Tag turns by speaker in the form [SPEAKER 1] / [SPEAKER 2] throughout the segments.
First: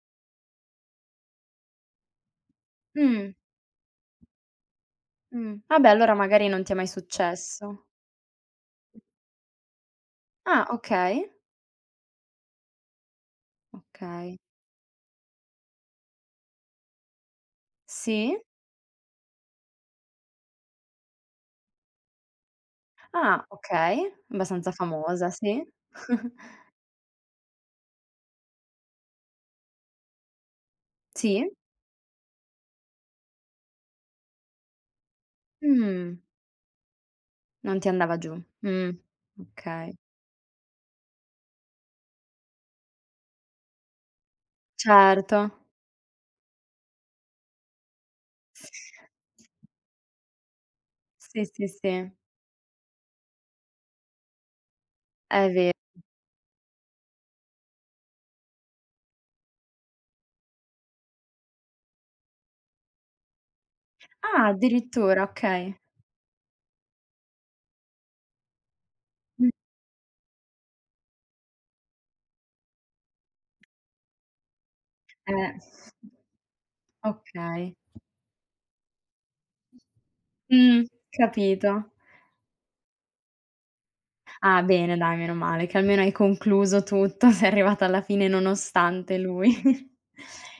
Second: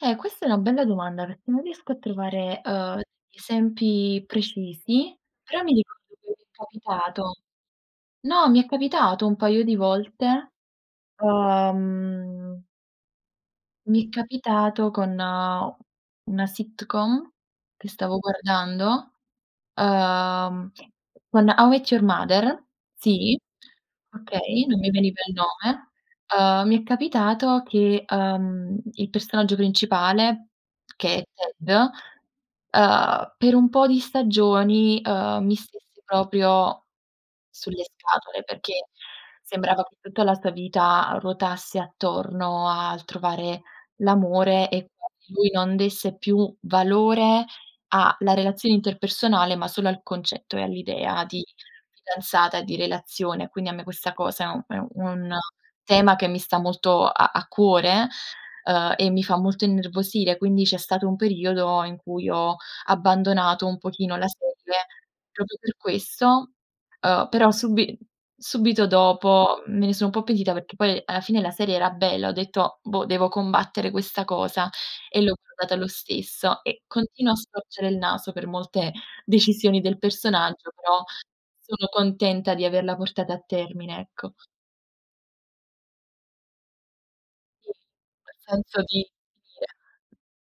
[SPEAKER 1] Eh questa è una bella domanda, perché non riesco a trovare, uhm,
[SPEAKER 2] Mh.
[SPEAKER 1] esempi precisi,
[SPEAKER 2] Mh.
[SPEAKER 1] però mi
[SPEAKER 2] Vabbè,
[SPEAKER 1] ricordo
[SPEAKER 2] allora
[SPEAKER 1] che mi
[SPEAKER 2] magari
[SPEAKER 1] è
[SPEAKER 2] non ti è mai
[SPEAKER 1] capitato.
[SPEAKER 2] successo.
[SPEAKER 1] No, mi è capitato un paio di volte.
[SPEAKER 2] Ah okay.
[SPEAKER 1] Uhm Mi è
[SPEAKER 2] Okay.
[SPEAKER 1] capitato con una sitcom che stavo
[SPEAKER 2] Sì.
[SPEAKER 1] guardando, uhm, con "How Met Your Mother", sì,
[SPEAKER 2] Ah okay,
[SPEAKER 1] okay,
[SPEAKER 2] abbastanza
[SPEAKER 1] non mi veniva
[SPEAKER 2] famosa,
[SPEAKER 1] il
[SPEAKER 2] sì.
[SPEAKER 1] nome. Uhm, mi è capitato che, uhm, il personaggio principale, che è
[SPEAKER 2] Sì.
[SPEAKER 1] Ted, uhm, per un po' di stagioni, uhm, mi stesse
[SPEAKER 2] Mh.
[SPEAKER 1] proprio
[SPEAKER 2] Non
[SPEAKER 1] sulle
[SPEAKER 2] ti andava giù.
[SPEAKER 1] scatole, perché
[SPEAKER 2] Mh.
[SPEAKER 1] sembrava che
[SPEAKER 2] Okay.
[SPEAKER 1] tutta la sua vita ruotasse attorno al trovare l'amore e [unintelligible] lui
[SPEAKER 2] Certo.
[SPEAKER 1] non desse più valore a la relazione interpersonale, ma solo al concetto e all'idea di
[SPEAKER 2] Sì, sì, sì.
[SPEAKER 1] fidanzata e di relazione. Quindi a me questa cosa è un è u un
[SPEAKER 2] È ve
[SPEAKER 1] tema che mi sta molto a a cuore, uhm, e mi fa molto innervosire, quindi c'è stato un periodo in cui ho abbandonato un pochino la
[SPEAKER 2] Ah
[SPEAKER 1] serie
[SPEAKER 2] addirittura,
[SPEAKER 1] proprio
[SPEAKER 2] okay.
[SPEAKER 1] per questo, uhm, però subi subito
[SPEAKER 2] Mh.
[SPEAKER 1] dopo me ne sò un po' pentita, perché poi alla fine la serie era bella, ho detto: "Boh, devo combattere questa cosa" e l'ho
[SPEAKER 2] Eh.
[SPEAKER 1] guardata lo stesso e continuo a
[SPEAKER 2] Okay.
[SPEAKER 1] storcere il naso per molte decisioni del personaggio,
[SPEAKER 2] Mh.
[SPEAKER 1] però
[SPEAKER 2] Capito.
[SPEAKER 1] sono contenta di averla portata a termine, ecco.
[SPEAKER 2] Ah bene dai, meno male che almeno hai concluso tutto, sei
[SPEAKER 1] Sì,
[SPEAKER 2] arrivata alla fine
[SPEAKER 1] quel senso di
[SPEAKER 2] nonostante lui.
[SPEAKER 1] [unintelligible]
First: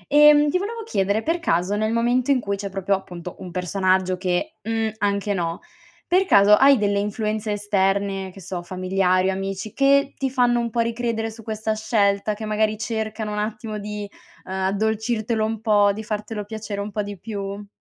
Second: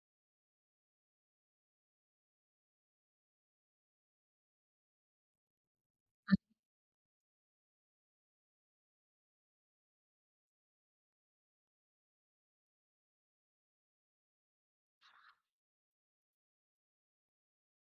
[SPEAKER 2] Ehm, ti volevo chiedere, per caso, nel momento in cui c'è proprio appunto un personaggio che, mhmm, anche no, per caso hai delle influenze esterne, che so, familiari o amici che ti fanno un po' ricredere su questa scelta, che magari cercano un attimo di, uhm, addolcirtelo un po', di fartelo piacere un po' di più?